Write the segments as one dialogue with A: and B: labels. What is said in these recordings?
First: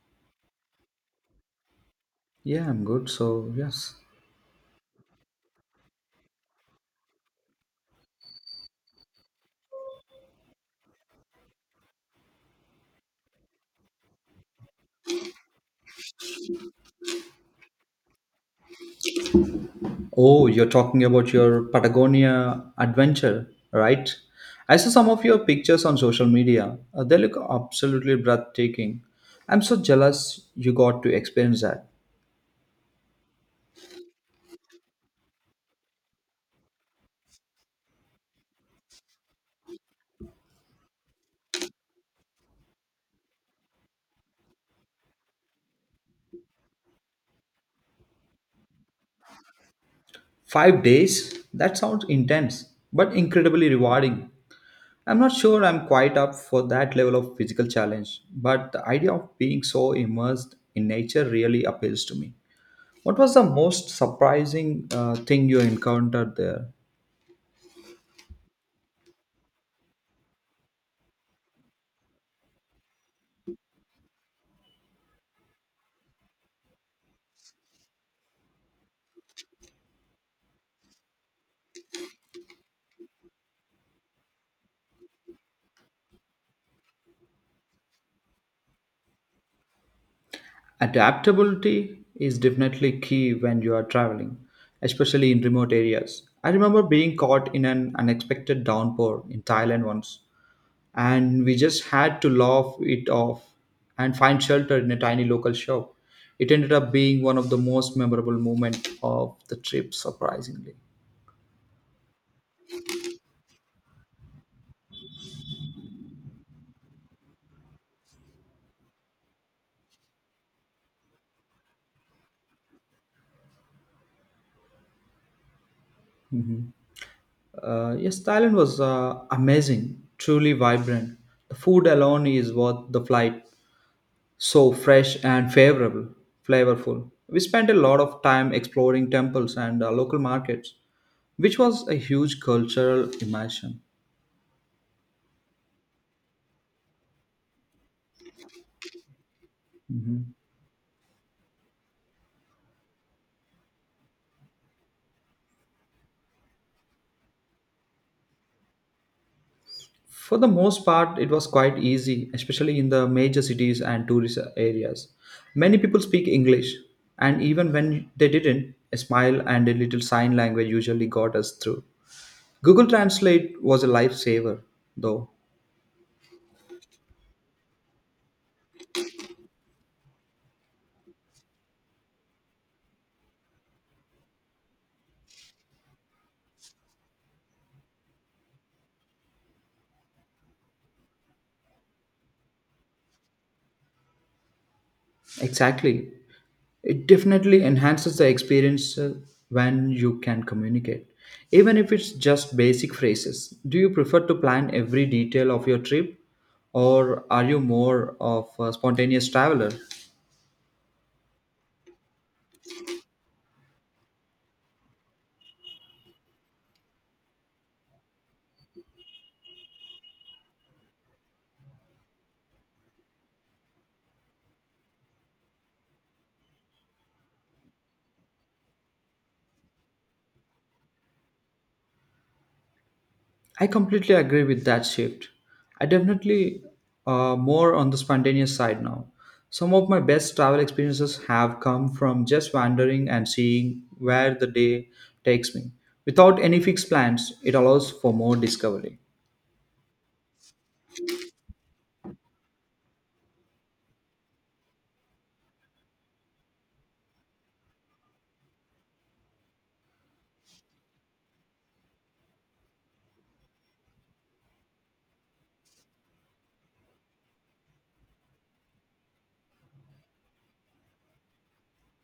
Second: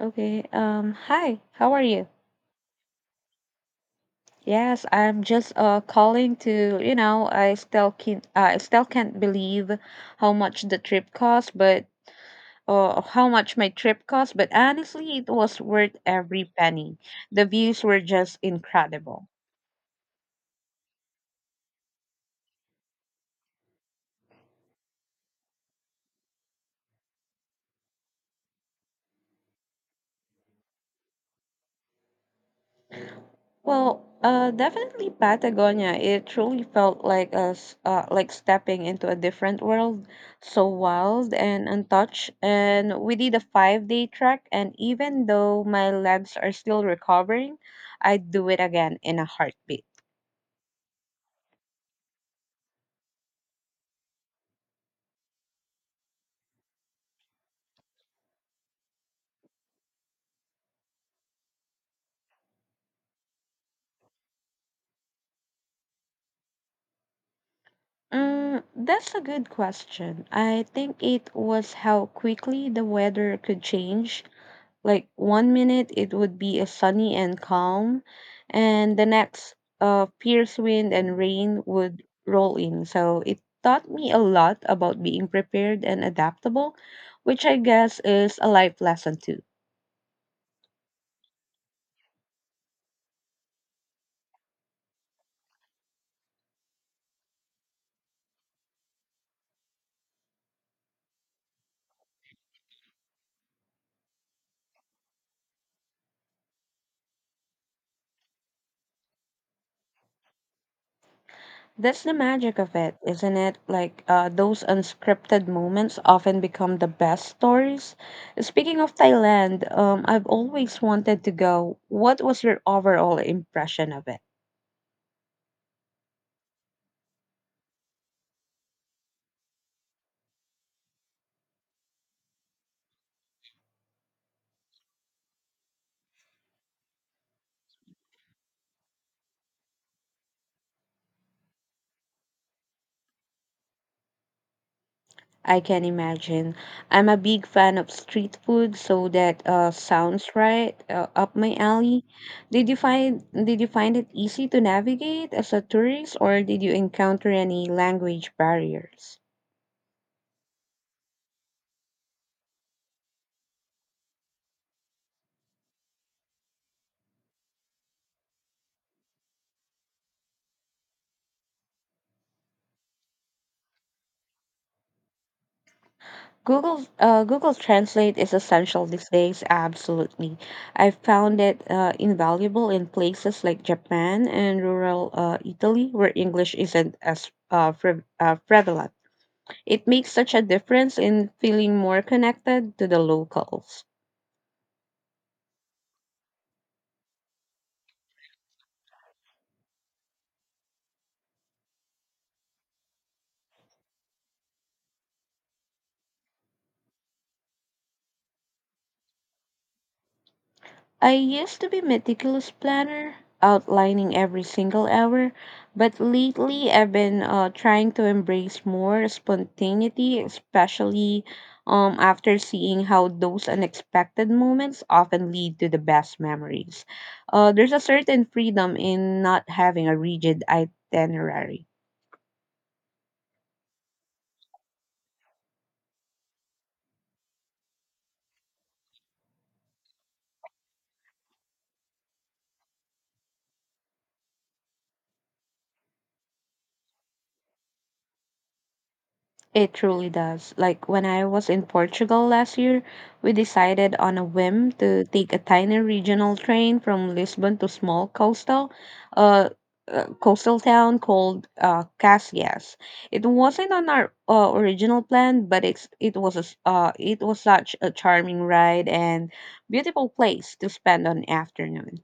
A: Okay. Hi, how are you?
B: Yeah, I'm good. So, yes.
A: Yes, I'm just calling to, you know, I still can't believe how much the trip cost, but how much my trip cost, but honestly, it was worth every penny. The views were just incredible.
B: Oh, you're talking about your Patagonia adventure, right? I saw some of your pictures on social media. They look absolutely breathtaking. I'm so jealous you got to experience that.
A: Well, definitely Patagonia. It truly felt like a s like stepping into a different world, so wild and untouched. And we did a 5 day trek, and even though my legs are still recovering, I'd do it again in a heartbeat.
B: 5 days? That sounds intense, but incredibly rewarding. I'm not sure I'm quite up for that level of physical challenge, but the idea of being so immersed in nature really appeals to me. What was the most surprising thing you encountered there?
A: Mm, that's a good question. I think it was how quickly the weather could change. Like one minute it would be a sunny and calm, and the next, fierce wind and rain would roll in. So it taught me a lot about being prepared and adaptable, which I guess is a life lesson too.
B: Adaptability is definitely key when you are traveling, especially in remote areas. I remember being caught in an unexpected downpour in Thailand once, and we just had to laugh it off and find shelter in a tiny local shop. It ended up being one of the most memorable moments of the trip, surprisingly.
A: That's the magic of it, isn't it? Like those unscripted moments often become the best stories. Speaking of Thailand, I've always wanted to go. What was your overall impression of it?
B: Yes, Thailand was amazing, truly vibrant. The food alone is worth the flight, so fresh and flavorful. We spent a lot of time exploring temples and local markets, which was a huge cultural immersion.
A: I can imagine. I'm a big fan of street food, so that sounds right up my alley. Did you find it easy to navigate as a tourist, or did you encounter any language barriers?
B: For the most part, it was quite easy, especially in the major cities and tourist areas. Many people speak English, and even when they didn't, a smile and a little sign language usually got us through. Google Translate was a lifesaver, though.
A: Google Translate is essential these days, absolutely. I've found it invaluable in places like Japan and rural Italy where English isn't as prevalent. It makes such a difference in feeling more connected to the locals.
B: Exactly. It definitely enhances the experience when you can communicate, even if it's just basic phrases. Do you prefer to plan every detail of your trip, or are you more of a spontaneous traveler?
A: I used to be meticulous planner, outlining every single hour, but lately I've been trying to embrace more spontaneity, especially after seeing how those unexpected moments often lead to the best memories. There's a certain freedom in not having a rigid itinerary.
B: I completely agree with that shift. I definitely more on the spontaneous side now. Some of my best travel experiences have come from just wandering and seeing where the day takes me. Without any fixed plans, it allows for more discovery.
A: It truly does. Like when I was in Portugal last year, we decided on a whim to take a tiny regional train from Lisbon to small coastal, uh, coastal town called Caxias. It wasn't on our original plan, but it was it was such a charming ride and beautiful place to spend an afternoon.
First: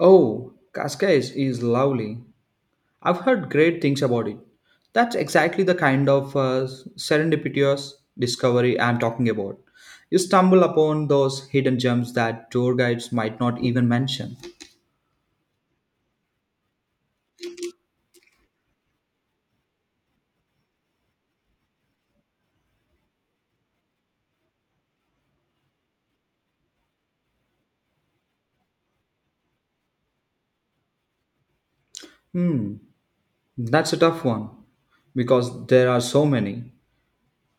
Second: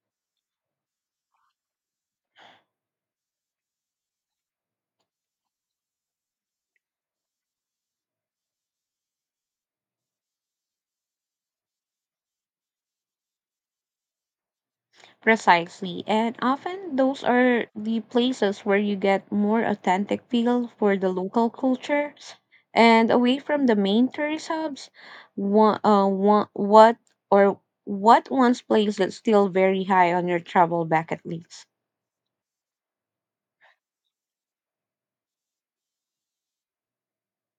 B: Oh, Cascais is lovely. I've heard great things about it. That's exactly the kind of serendipitous discovery I'm talking about. You stumble upon those hidden gems that tour guides might not even mention.
A: Precisely. And often those are the places where you get more authentic feel for the local cultures and away from the main tourist hubs. One, one, what or what once place that's still very high on your travel bucket list?
B: Hmm, that's a tough one because there are so many.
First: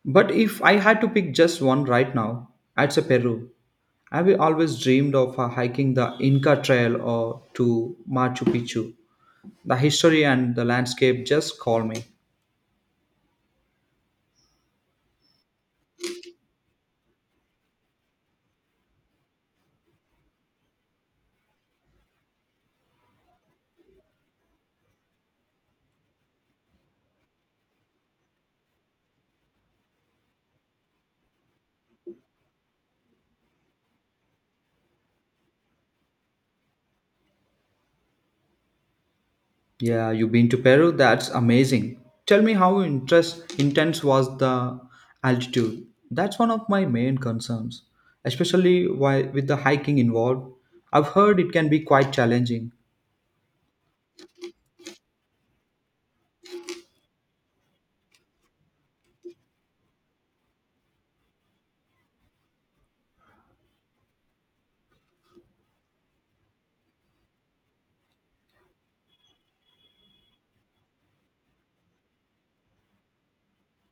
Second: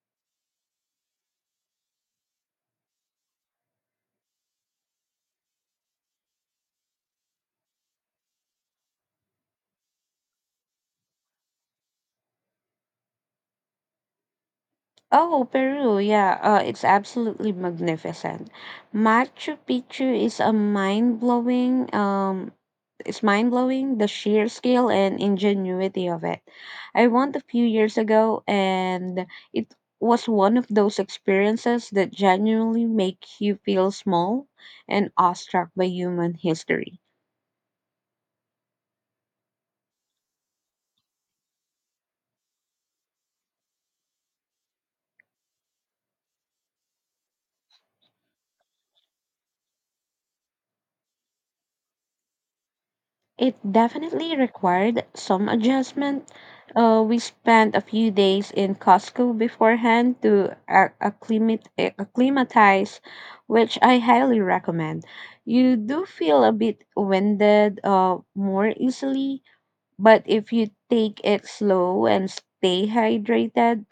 B: But if I had to pick just one right now, I'd say Peru. I've always dreamed of hiking the Inca Trail or to Machu Picchu. The history and the landscape just call me.
A: Oh, Peru, yeah, it's absolutely magnificent. Machu Picchu is a mind-blowing is mind blowing, the sheer scale and ingenuity of it. I went a few years ago, and it was one of those experiences that genuinely make you feel small and awestruck by human history.
B: Yeah, you've been to Peru? That's amazing. Tell me how intense was the altitude? That's one of my main concerns, especially why, with the hiking involved. I've heard it can be quite challenging.
A: It definitely required some adjustment. We spent a few days in Costco beforehand to acclimatize, which I highly recommend. You do feel a bit winded more easily, but if you take it slow and stay hydrated,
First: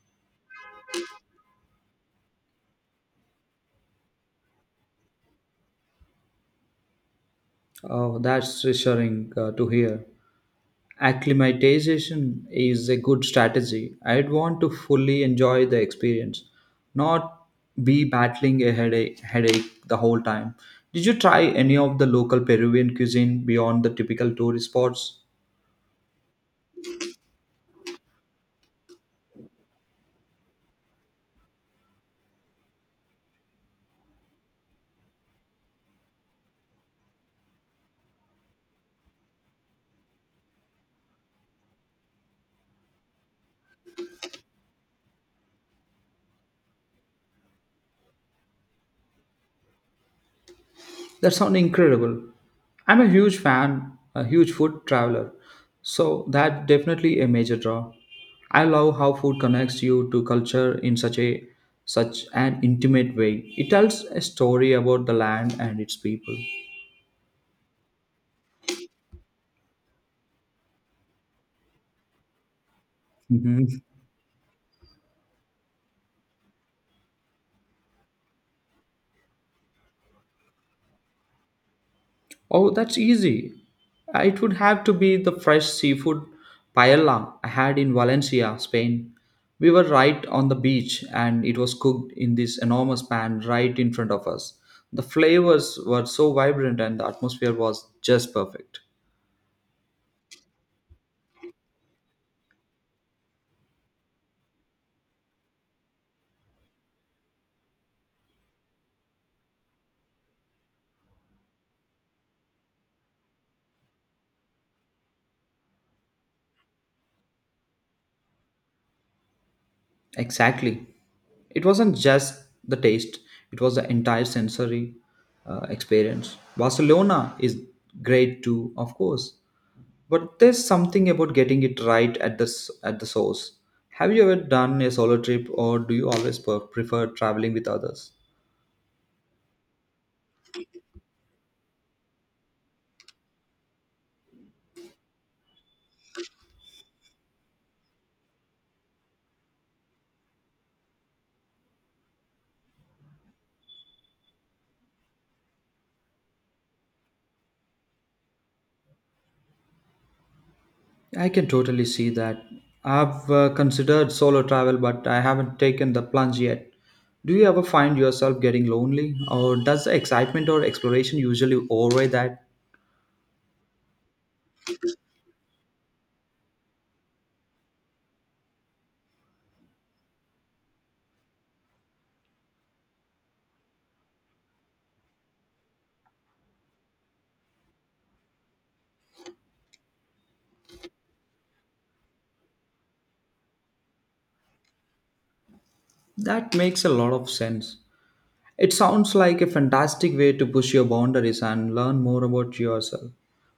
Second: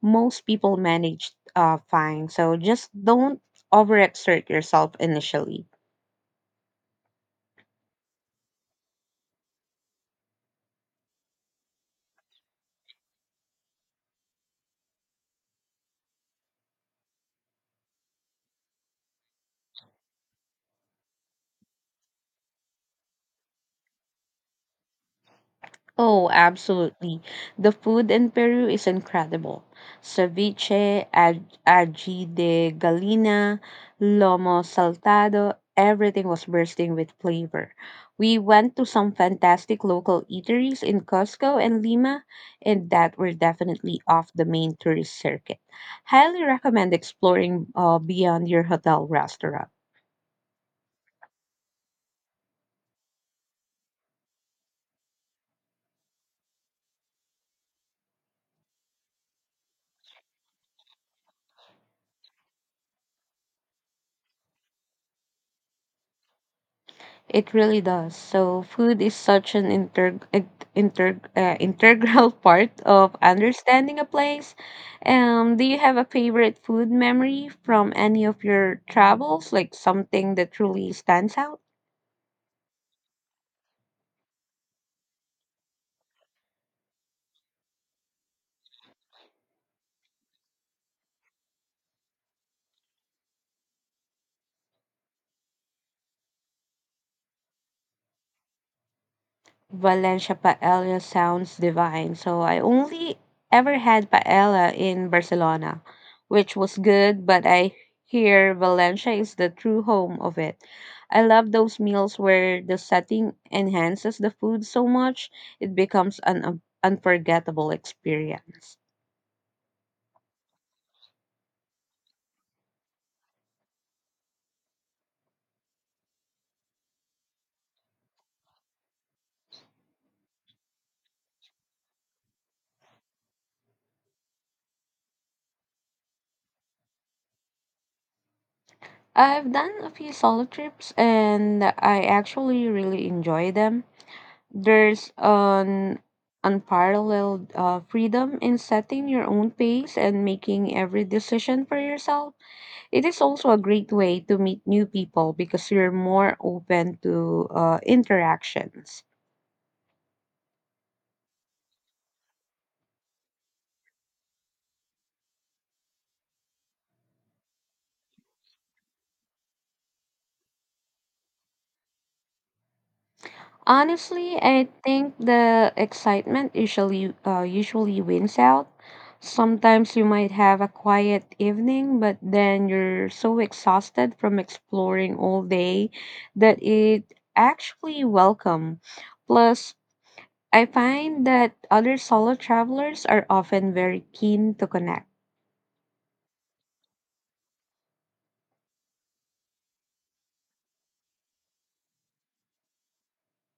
A: most people manage fine. So just don't overexert yourself initially.
B: Oh, that's reassuring to hear. Acclimatization is a good strategy. I'd want to fully enjoy the experience, not be battling a headache the whole time. Did you try any of the local Peruvian cuisine beyond the typical tourist spots?
A: Oh, absolutely. The food in Peru is incredible. Ceviche, ají de gallina, lomo saltado, everything was bursting with flavor. We went to some fantastic local eateries in Cusco and Lima, and that were definitely off the main tourist circuit. Highly recommend exploring beyond your hotel restaurant.
B: That sounds incredible. I'm a huge food traveler, so that definitely a major draw. I love how food connects you to culture in such an intimate way. It tells a story about the land and its people.
A: It really does. So food is such an integral part of
B: Mhm.
A: understanding a place. Do you have a favorite food memory from any of your travels, like something that truly stands out?
B: Oh, that's easy. It would have to be the fresh seafood paella I had in Valencia, Spain. We were right on the beach and it was cooked in this enormous pan right in front of us. The flavors were so vibrant and the atmosphere was just perfect.
A: Valencia paella sounds divine. So I only ever had paella in Barcelona, which was good, but I hear Valencia is the true home of it. I love those meals where the setting enhances the food so much it becomes an unforgettable experience.
B: Exactly. It wasn't just the taste, it was the entire sensory experience. Barcelona is great too, of course, but there's something about getting it right at the source. Have you ever done a solo trip, or do you always prefer traveling with others?
A: I've done a few solo trips and I actually really enjoy them. There's an unparalleled freedom in setting your own pace and making every decision for yourself. It is also a great way to meet new people because you're more open to interactions.
B: I can totally see that. I've considered solo travel, but I haven't taken the plunge yet. Do you ever find yourself getting lonely, or does the excitement or exploration usually override that?
A: Honestly, I think the excitement usually wins out. Sometimes you might have a quiet evening, but then you're so exhausted from exploring all day that it actually welcome. Plus, I find that other solo travelers are often very keen to connect.
B: That makes a lot of sense. It sounds like a fantastic way to push your boundaries and learn more about yourself.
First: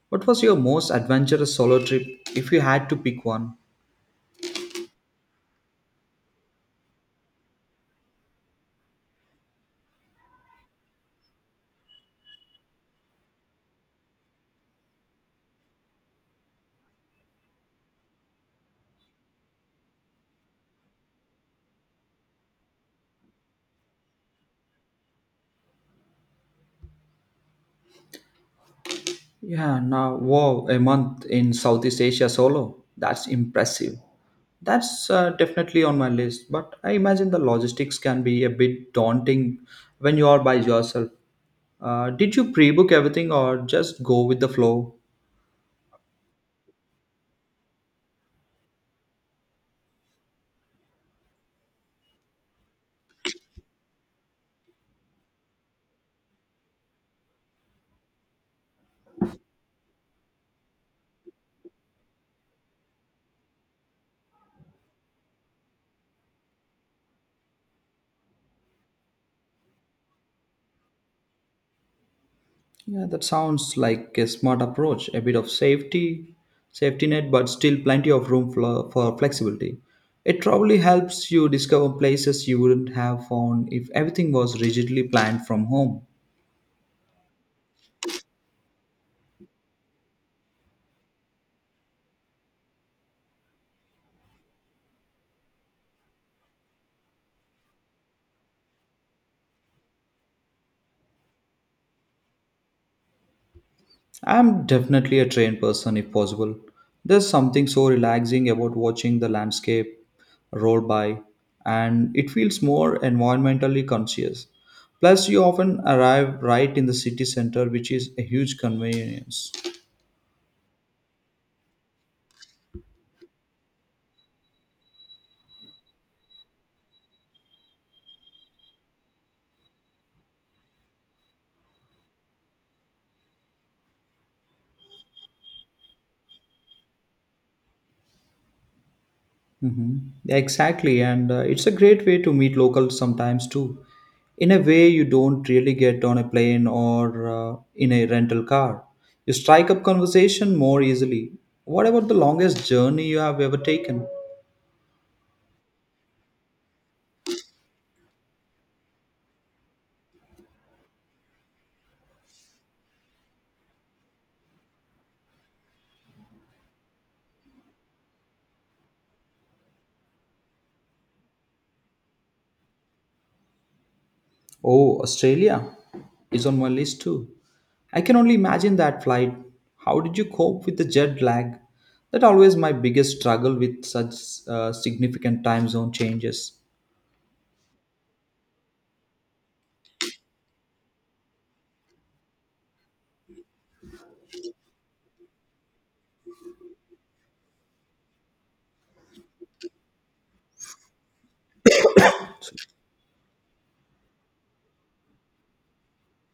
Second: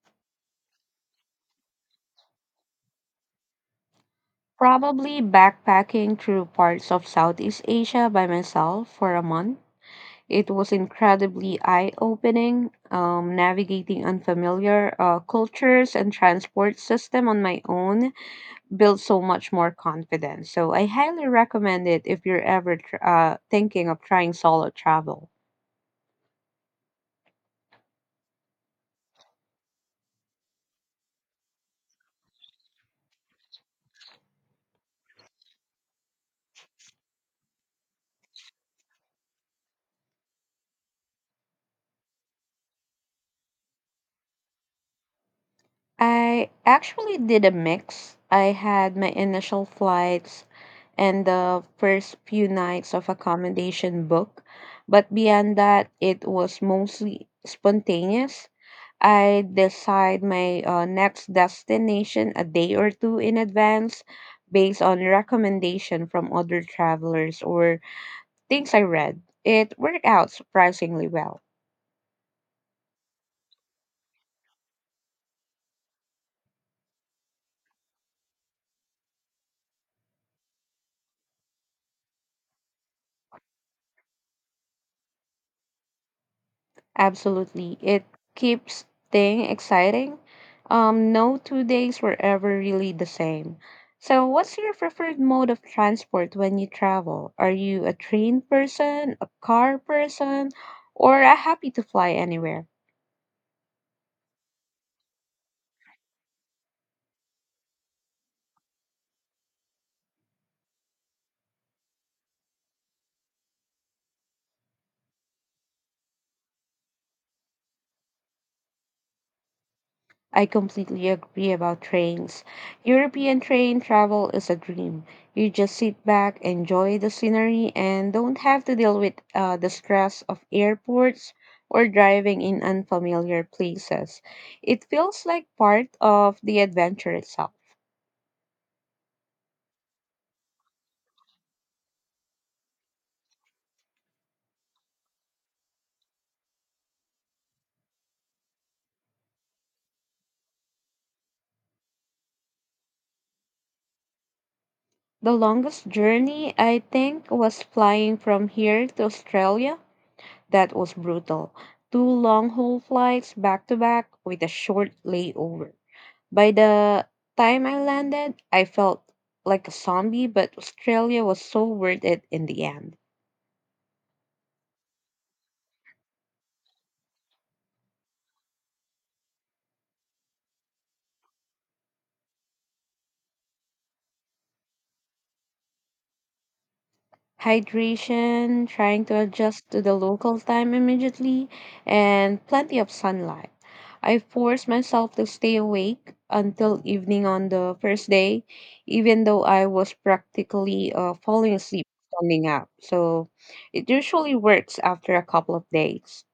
B: What was your most adventurous solo trip, if you had to pick one?
A: Probably backpacking through parts of Southeast Asia by myself for a month. It was incredibly eye opening, navigating unfamiliar cultures and transport system on my own built so much more confidence. So I highly recommend it if you're ever thinking of trying solo travel.
B: Wow, a month in Southeast Asia solo. That's impressive. That's definitely on my list, but I imagine the logistics can be a bit daunting when you are by yourself. Did you pre book everything or just go with the flow?
A: I actually did a mix. I had my initial flights and the first few nights of accommodation book, but beyond that, it was mostly spontaneous. I decide my next destination a day or two in advance based on recommendation from other travelers or things I read. It worked out surprisingly well.
B: Yeah, that sounds like a smart approach. A bit of safety net, but still plenty of room for flexibility. It probably helps you discover places you wouldn't have found if everything was rigidly planned from home.
A: Absolutely. It keeps staying exciting. No two days were ever really the same. So, what's your preferred mode of transport when you travel? Are you a train person, a car person, or a happy to fly anywhere?
B: I'm definitely a train person if possible. There's something so relaxing about watching the landscape roll by, and it feels more environmentally conscious. Plus, you often arrive right in the city center, which is a huge convenience.
A: I completely agree about trains. European train travel is a dream. You just sit back, enjoy the scenery, and don't have to deal with the stress of airports or driving in unfamiliar places. It feels like part of the adventure itself.
B: Hmm. Exactly, and it's a great way to meet locals sometimes too, in a way you don't really get on a plane or in a rental car. You strike up conversation more easily. What about the longest journey you have ever taken?
A: The longest journey, I think, was flying from here to Australia. That was brutal. Two long haul flights back to back with a short layover. By the time I landed, I felt like a zombie, but Australia was so worth it in the end.
B: Oh, Australia is on my list too. I can only imagine that flight. How did you cope with the jet lag? That always my biggest struggle with such significant time zone changes.
A: Hydration, trying to adjust to the local time immediately, and plenty of sunlight. I forced myself to stay awake until evening on the first day, even though I was practically falling asleep standing up. So it usually works after a couple of days.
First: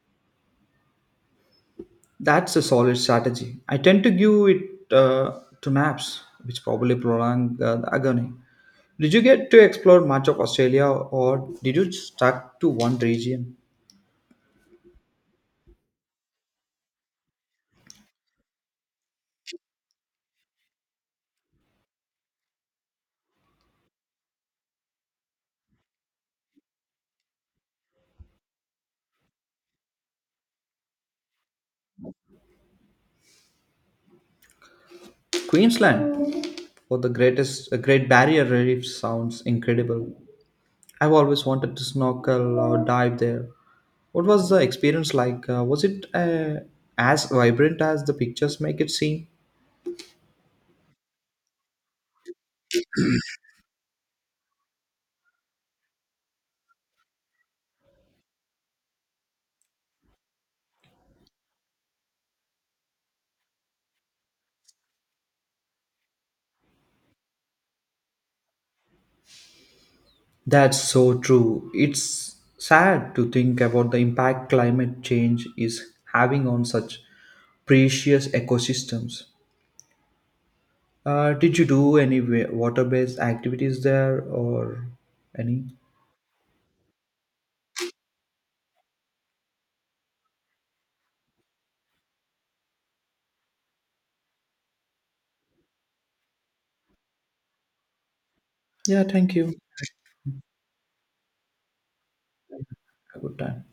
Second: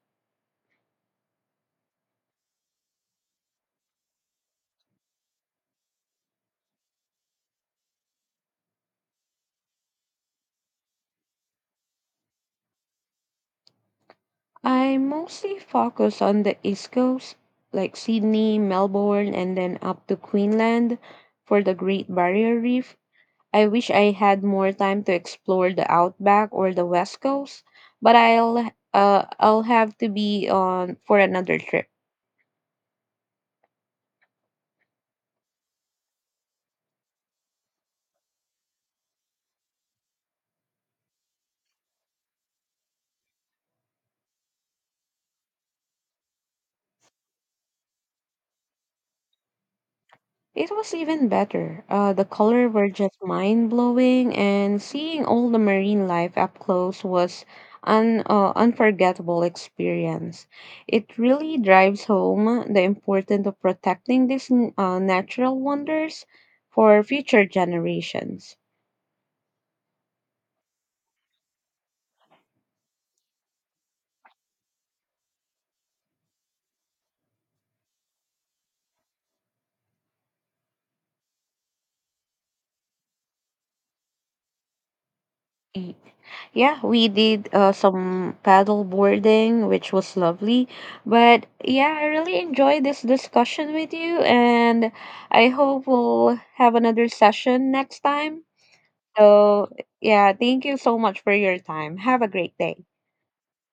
B: That's a solid strategy. I tend to give it to naps, which probably prolong the agony. Did you get to explore much of Australia or did you stuck to one region?
A: I mostly focus on the East Coast, like Sydney, Melbourne, and then up to Queensland for the Great Barrier Reef. I wish I had more time to explore the outback or the west coast, but I'll have to be on for another trip.
B: Queensland for the greatest Great Barrier Reef sounds incredible. I've always wanted to snorkel or dive there. What was the experience like? Was it as vibrant as the pictures make it seem?
A: It was even better. The color were just mind blowing, and seeing all the marine life up close was an unforgettable experience. It really drives home the importance of protecting these natural wonders for future generations.
B: That's so true. It's sad to think about the impact climate change is having on such precious ecosystems. Did you do any water-based activities there or any?
A: Y- Yeah, we did some paddle boarding, which was lovely. But yeah, I really enjoyed this discussion with you, and I hope we'll have another session next time.
B: Yeah, thank you.
A: So yeah, thank you so much for your time. Have a great day.
B: Have a good time.